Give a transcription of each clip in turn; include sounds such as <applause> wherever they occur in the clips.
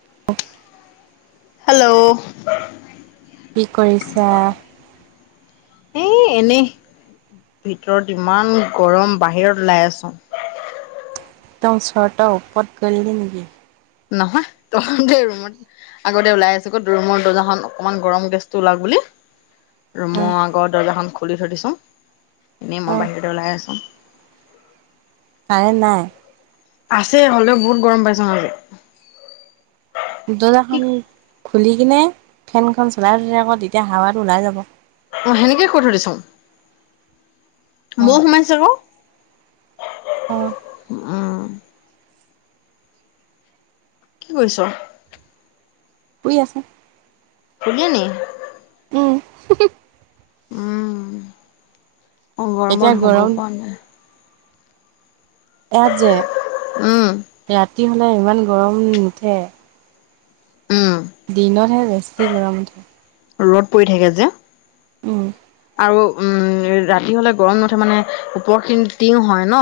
<inaudible> Hello কি কৰিছা, এ এনেই ভিতৰত ইমান গৰম বাহিৰত ওলাই আছো। দম শৰ্ট ‌ওপট গৈইললি নেকি? নহয় তহঁতে ৰুমত আগতে ওলাই আছোঁ গৈ, ৰুমৰ দৰ্জাখন অকমান গৰম গেছটো ওলাৱক বুলি অ ৰুমৰ আগৰ দৰ্জাখন খুলি থৈ দিছোং এনেই অ মই বাহিৰতে ওলাই আছোং কাৰেণ্ট নাই আছে হ'লেও বহুত গৰম পাইছোঁ আজি কি দৰ্জাখন খুলি কিনে ফেনখন চলাই থৈ দে ক তেতিয়া হাৱাটো ওলাই যাব অ, সেনেকে কৈ থৈ দিচুং। অ মৌ সোমাইছে ক অ উম, কি কৰিছ? শুই আছোং শুলিয়ে নিকি উম, হোমহ উমহ, মই এতিয়া গৰমত শুব গৰম পৰা নাই এয়াত যে উম ৰাতি হ'লে ইমান গৰম নুঠে উম দিনতহে বেছি গৰম উঠে ৰ'দ পৰি থাকে যে উম আৰু উম ৰাতি হ'লে গৰম নুঠে মানে ওপৰখিনি টিং হয় ন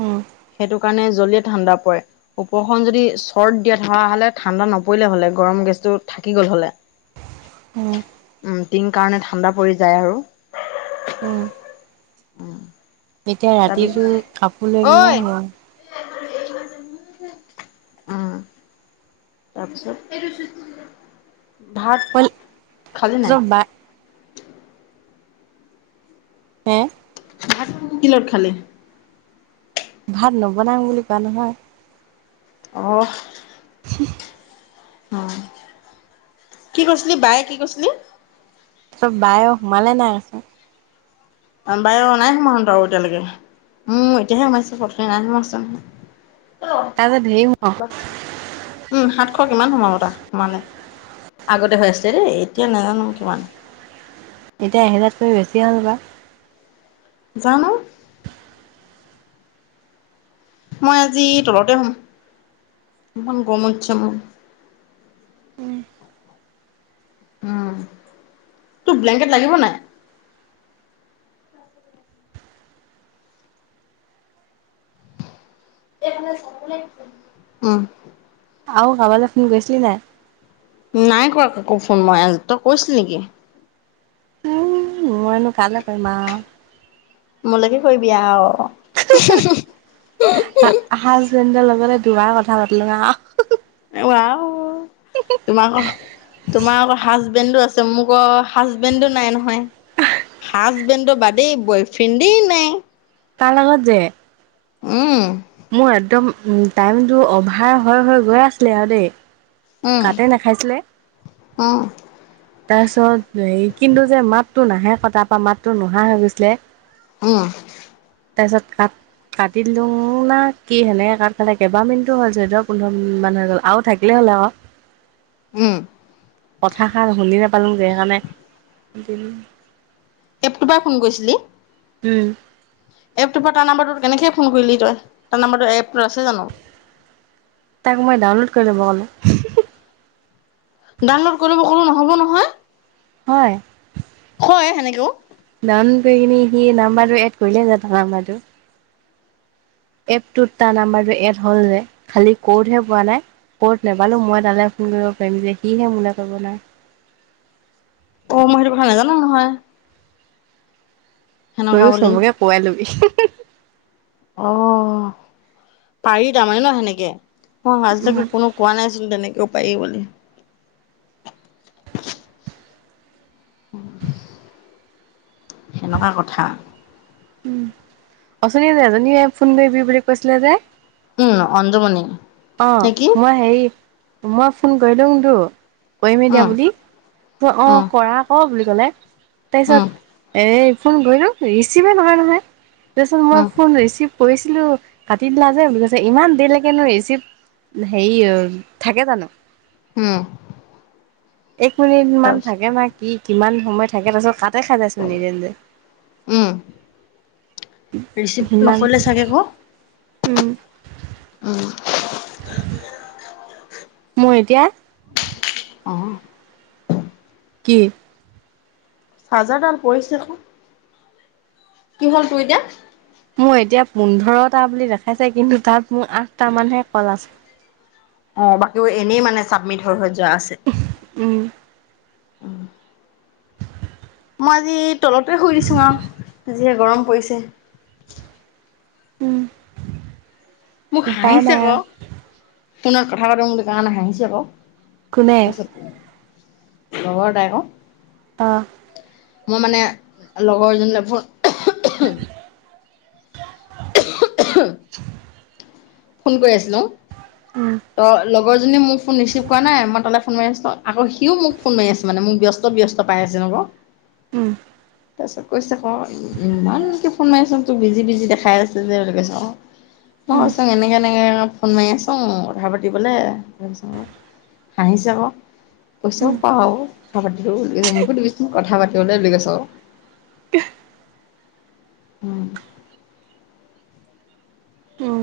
উম সেইটো কাৰণে জল্দি ঠাণ্ডা পৰে ওপৰখন যদি চৰ্ট দিয়া থকা হ'লে ঠাণ্ডা নপৰিলে হ'লে গৰম গেছটো থাকি গ'ল হ'লে উম উম টিং কাৰণে ঠাণ্ডা পৰি যায় আৰু উম উম এতিয়া তাৰপি ৰাতিটো কাপোৰ লৈ কিনে শুৱ অহ তাৰপিছত, এইটো চোন, ভাত অল খালি তহঁতৰ নাই? বা হে, ভাত কি লগত খালি? ভাত নবনাং বুলি কোৱা নহয়। অহ ', অ, কি কইছিলি বায়ে কি কইছিলি? বায়ৱ সোমালে নাই? <unintelligible> নাই সোমোৱা <unintelligible> এতিয়ালৈকে। মোৰ এতিয়াহে সোমাইছে <unintelligible> নাই সোমোৱা হৈছিলে নহয়। তাৰ যে ধেৰ <unintelligible> অহ, কিমান সোমাব তাৰ সোমালে? আগতে হৈ আছে দেই এতিয়া নাজানো কিমান। এতিয়া এহেজাৰতকৈ বেছি হ'ল পায়। জানো। মই আজি তলতে শুম ইমান গৰম উঠছে মোৰ। <inaudible> উম, <inaudible> তোক ব্লেংকেট লাগিব নাই? <unintelligible> উম আৰু কাবালৈ ফোন কৰিছিলি নাই? নাই কৰা কাকো ফোন মই তই কৰিছিলি নেকি? উম মইনো কালে কৰিম আও। মোলৈকে কৰিবি আওঁ। <unintelligible> হাজবেণ্ডৰ লগতে দুবাৰ কথা পাতিলো আওঁ। উৱাওঁ <unintelligible> তোমা <unintelligible> হাজবেণ্ডো আছে মোৰ ক' হাজবেণ্ডো নাই নহয়। হাজবেণ্ডৰ বাদেই বয়ফ্ৰেণ্ডেই নাই। তাৰ লগত যে উম। মোৰ একদম উম টাইমটো অভাৰ হৈ -হৈ গৈ আছিলে আৰু দে উম কাতে নাখাইছিলে। উম তাৰপিছত এই কিন্তু যে মাতটো নাহে আক তাৰ পৰা মাতটো নোহোৱা হৈ গৈছিলে। উম। তাৰপিছত কাক- কাটি দিলো না কি সেনেক কাট খালে, কেইবাহ মিনিটো হ'ল চৈধ্য-পোন্ধৰ মিনিট মান হৈ গ'ল আৰু থাকিলেই হ'ল আক। উম কথাষাৰ শুনি নেপালোং যে সেইকাৰণে- এপ তো পাই ফোন কৰিছিলি? উম, এপটোৰ পৰা তাৰ নাম্বৰটোত কেনেকে ফোন কৰিলি তই? তাৰ নাম্বৰটো এপটোত আছে জানো? তাক মই ডাউনলোড কৰি ল'ব ক'লো। <unintelligible> ডাউনলোড কৰিব কলো নহ'ব নহয়। হয়। হয় সেনেকেও। নান গৈ কিনে সি নাম্বাৰটো এড কৰিলে <unintelligible> নাম্বাৰটো। এপটোত তাৰ নাম্বাৰটো এড হ'ল যে খালি ক'ডহে পোৱা নাই। ক'ড নেপালো মই তালে ফোন কৰিব পাৰিম যে সিহে মোলে কৰিব নোৱাৰে। অহ, মই সেইটো কথা নাজানো নহয়। সেনেকুৱা তইও বুলি চবকে পোৱাই লবি। অহ, পাৰি তাৰমানে ন'সেনেকে? অহ, আজিলৈকে কোনো কোৱা নাইচোন তেনেকে। পাৰি বুলি। <unintelligible> সেনেকুৱা কথা। উম, অছনীয়ে যে এজনীয়ে ফোন কৰিবি বুলি কৈছিলে যে? উম অঞ্জুমণি। অ নে কি মই হেৰি, মই ফোন কৰিলুংটো। কৰিমেই উম এতিয়া বুলি অ অ উম কৰা আক বুলি কলে, উম তাৰপিছত এ- ফোন গলোঁ ৰিচিভেই নহয় নহয়। তাৰপিছত মই উম ফোন ৰিচিভ- কৰিছিলো কাটি দিলা যে বুলি কৈছে, ইমান দেৰিলৈকেনো ৰিচিপ্ট- হেৰি অ থাকে জানো? উম। এক মিনিট মান তাৰপিছত থাকে না কি? কিমান সময় থাকে? তাৰপিছত কাট- তই খালে চোন নিজে নিজে। উম ৰিচিভ সিমান নকৰিলে চাগে ক'। উম। উম। মই এতিয়া অ। কি? চজাৰডাল পৰিছে ক। কি হল তোৰ এতিয়া? মোৰ এতিয়া পোন্ধৰটা বুলি দেখাইছে কিন্তু তাত মোৰ আঠটা মানহে কল আছে। অ বাকী এনেই মানে চাবমিট হৈ হৈ যোৱা আছে। উম উম। মই আজি তলতে শুই দিছোঁ আৰু যিহে গৰম পৰিছে। উম মোক উপায় হাঁহিছে ক। নাই ফোনত কথা পাতো বুলি তাৰমানে হাঁহিছে ক, কোনে তাৰপিছত- খবৰ তাই ক। অ মই মানে লগৰ জনিলে ফোন <unintelligible> ফোন কৰি আছিলোং উম ত লগ লগৰজনীয়ে মোৰ ফোন ৰিচিভ কৰা নাই মই তালে ফোন মাৰিছোঁ আকৌ হিউ মোক ফোন মাৰি আছে মানে মোক ব্যস্ত ব্যস্ত পাই আছে মানে হব উম। তাৰপিছত কৈছে ক ইমানকে ফোন মাৰি আছু তোক বিজি বিজি দেখাই আছে কৈছে ক। মই উম কৈচুং এনেকে এনেকে ফোন মাৰি আছো কথা পাতিবলৈ তাৰপাছত হাঁহিছে ক পইচাও উম পাওঁ কথা পাতিলে মোকো দিবিচোন কথা পাতিবলৈ কৈছে ক ইহ উম উম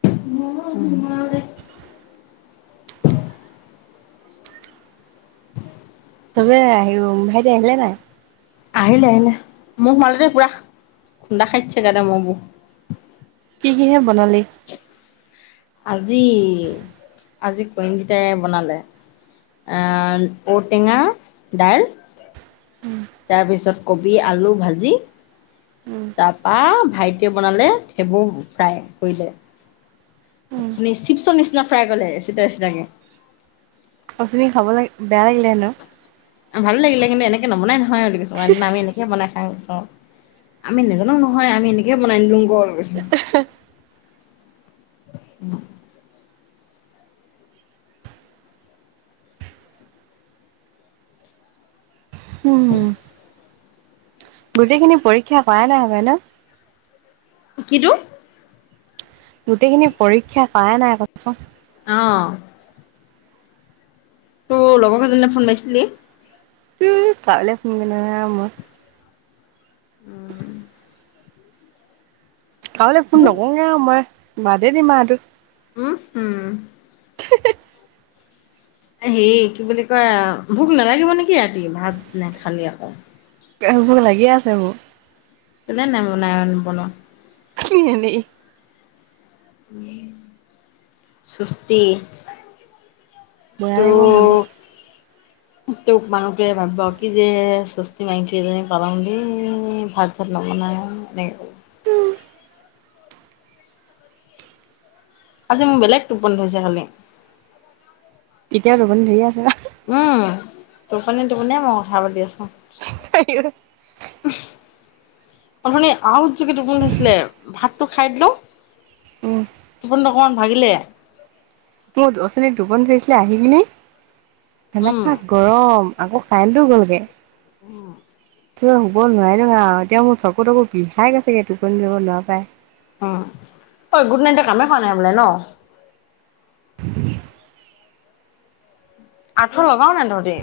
<unintelligible> চবে আহিও ভাইটি আহিলে নাই? আহিলে আহিলে মহ সোমালে দেই পুৰা খুন্দা খাই দিছে মহ বোৰ কি কি হে বনালি? আজি আজি পৰিঞ্জিতাই বনালে। আহ ঔটেঙা দাইল তাৰপিছত কবি আলু ভাজি উম তাৰপা ভাইটিয়ে বনালে ঠেবো ফ্ৰাই কৰিলে। উম অথনি চিপছৰ নিচিনা ফ্ৰাই কৰিলে এচিটা এচিটাকে। পচনী খাব লাগ বেয়া লাগিলে হেনো ভাল লাগিলে কিন্তু এনেকে নৱনাই নহয় বুলি কৈছে ক সেইদিনা আমি এনেকে বনাই ওচৰত আমি নাজানোং নহয় আমি এনেকে বনাই দিলুং ক কৈছো উম উম গোটেইখিনি পৰীক্ষা কৰাই নাই হপাই ন কিটু গোটেইখিনি পৰীক্ষা কৰা নাই কৈছুং অ তোৰ লগৰ কেইজনিলে ফোন মাইছিলি? উম কাৰুলে ফুন কৰি থকা নাই মই উম কাবলে ফোন উম নকোগে আৰু মই বাদেই দিম আওঁও এইটো উম উম থিহি হে কি বুলি কয় ভোক নালাগিব নেকি ৰাতি ভাত নে খালি আকৌ ভুক লাগিয়ে আছে মোৰ কোনে নাই নৱনাও এনেই উম সুস্তি বেয়া লাগিব মোলে নছ <unintelligible> টোক মানুহটোৱে ভাবিব কি যে চুস্তি মাইকী এজনী পালোং দেই ভাত চাত নবনাই, ন দে আজি মোৰ বেলেগ টোপনি ধৰিছে খালি এতিয়াও টোপনি ধৰিয়ে আছে না উম টোপনিয়াই টোপনিয়াই মই কথা পাতি আছো। আইও অথনী আউ যো গে টুপনি ধৰিছিলে ভাতটো খাই দিলোং উম টোপনিটো অকমান ভাগিলে মোৰ অঠনি টোপনি ধৰিছিলে আহি কিনি উম এনেকা গৰম আকৌ কাইনটো গলগে উম শুব নোৱাৰিলোঙা এতিয়া মোৰ চকু তকু বিষাই গৈছেগে টোপনি যাব নোৱা পাই উম ঐ গুড নাইট টোৱে কামে কৱা নাই সপায় ন। আঠুৱা লগাও নাই তহতি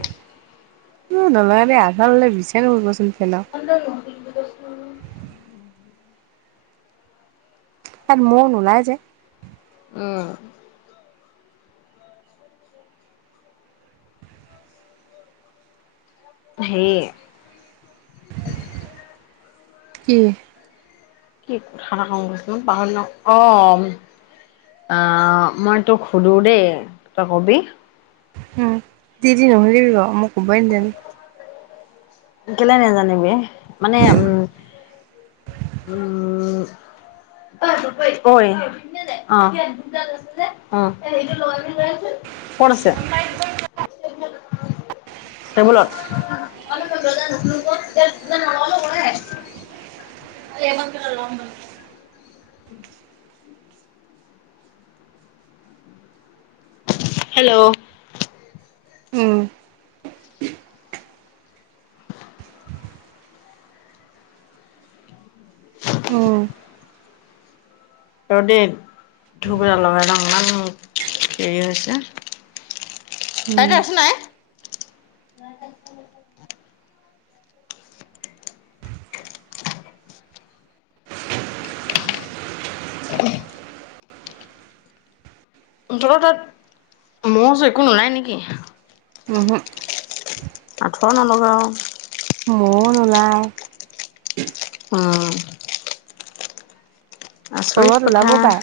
উ নলগাং দেই আঠুৱা ললে বিচাৰি নাপাব চোন। পধ ন দিছ <unintelligible> এয়াত মৌ নোলাই যে উম সেয়ে কি কি কথা এটা কং কৈছিলোং পাহৰিলোং অ আহ মই তোক সোধো দেই তই কবি উম যি তি নোসোদিবি ক মই কব নেজানিম কেলে নেজানিবি মানে উম উম ঐ অ অ <unintelligible> কত আছে <unintelligible> টেবুলত সেইকাৰণে দৰ্জা নোখোলোং ক তেতিয়া নলগালো হয়ে হেল্ল উম ৰ দে ধুব এদাল লগাই লং ইমান হেৰি হৈছে? উম তাইদেউ আছে নাই <unintelligible> তহ তাত মহ চহ একো নোলাই নেকি উ হু। আঠুৱা নলগাং মৌ নোলায়। উম। তলত আচৰিত ওলাব কথা। পাৰে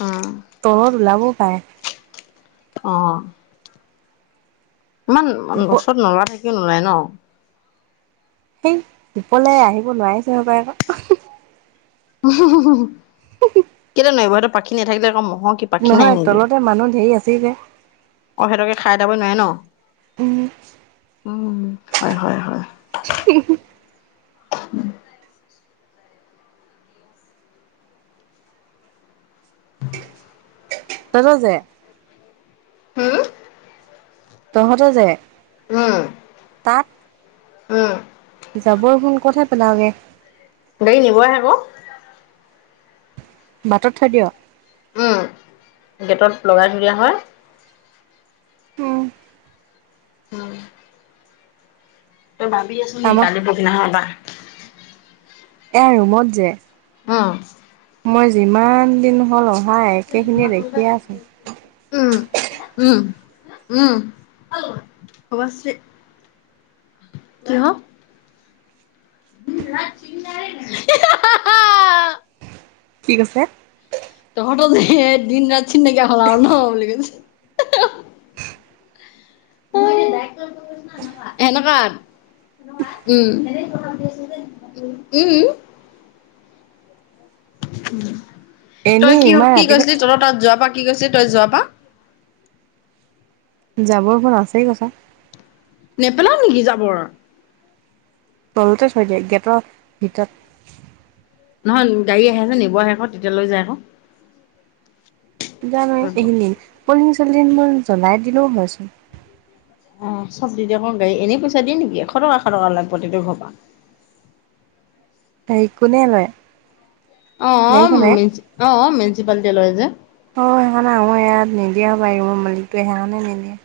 উম তলত ওলাবও পায়ে। অহ ইমান ওপ ওচত নলা থাকিও নোলাই ন। সেই ওপলে আহিব নোৱাৰিছে সপাই ক। কেলে নোৱাৰিব সেত পাখি নাথাকিলে ক অ কি পাখি নাই নহয় নেকি তলতে মানুহ ধেই আছেই যে অ সেহতকে খাই এতাব নোৱাৰে ন উম। উম হয় হয় হয় উম। তহ ত যে উম তহ ত যে উম তাত উম। যাবৰ ভোন কত হে পেলায়গে গাড়ী নিব আহে ক বাটত থৈ দিয়। উম গেটত লগাই থৈ দিয়া হয়। আহ উম তই ভাবি আছ নেকি আমাক কালিৰ পৰসী দিনাখনৰ পৰা। এয়া ৰুমত যে। অ মই যিমান দিন হ'ল অহা একেখিনিয়ে এটা দেখিয়ে আছোঁ <unintelligible> উম উম উম অৱশ্যে কিহ <unintelligible> কি কৈছে? তহত যে দিন ৰাত চিন নাইকিয়া হল আৰু ন বুলি কৈছে। সেনেকুৱা উম উম। তই এনেই কি ইমান কি কৈছিলি ৰাতিপুৱা তলত তাত যোৱা পা কি কৈছিলি তই যোৱা পা যাবৰ মন আছেই কথা। নেপেলাও নেকি জাবৰ? তলতে থৈ দিয়ে গেটৰ ভিতৰত। নহয় গাড়ী আহে যে নিব আহে আকৌ তেতিয়া লয় যায় ক জানই এইখিনি পলথিন, চলথিন বোৰ জ্বলাই দিলেও হয়চোন। অ চব দি দিয়ক গা় এনেই দিয়ে নেকি এশ টকা এশ টকা লয় প্ৰত্যেকটো ঘৰ পৰা। <unintelligible> সে কোনে লয়। অ গাড়ীখনে? অ মিউনচিপালিটি লৈ যে। স ম ইয়াত নিদিয়া পাৰিব মোৰ মালিকটো সেইকাৰণে নিদিয়ে।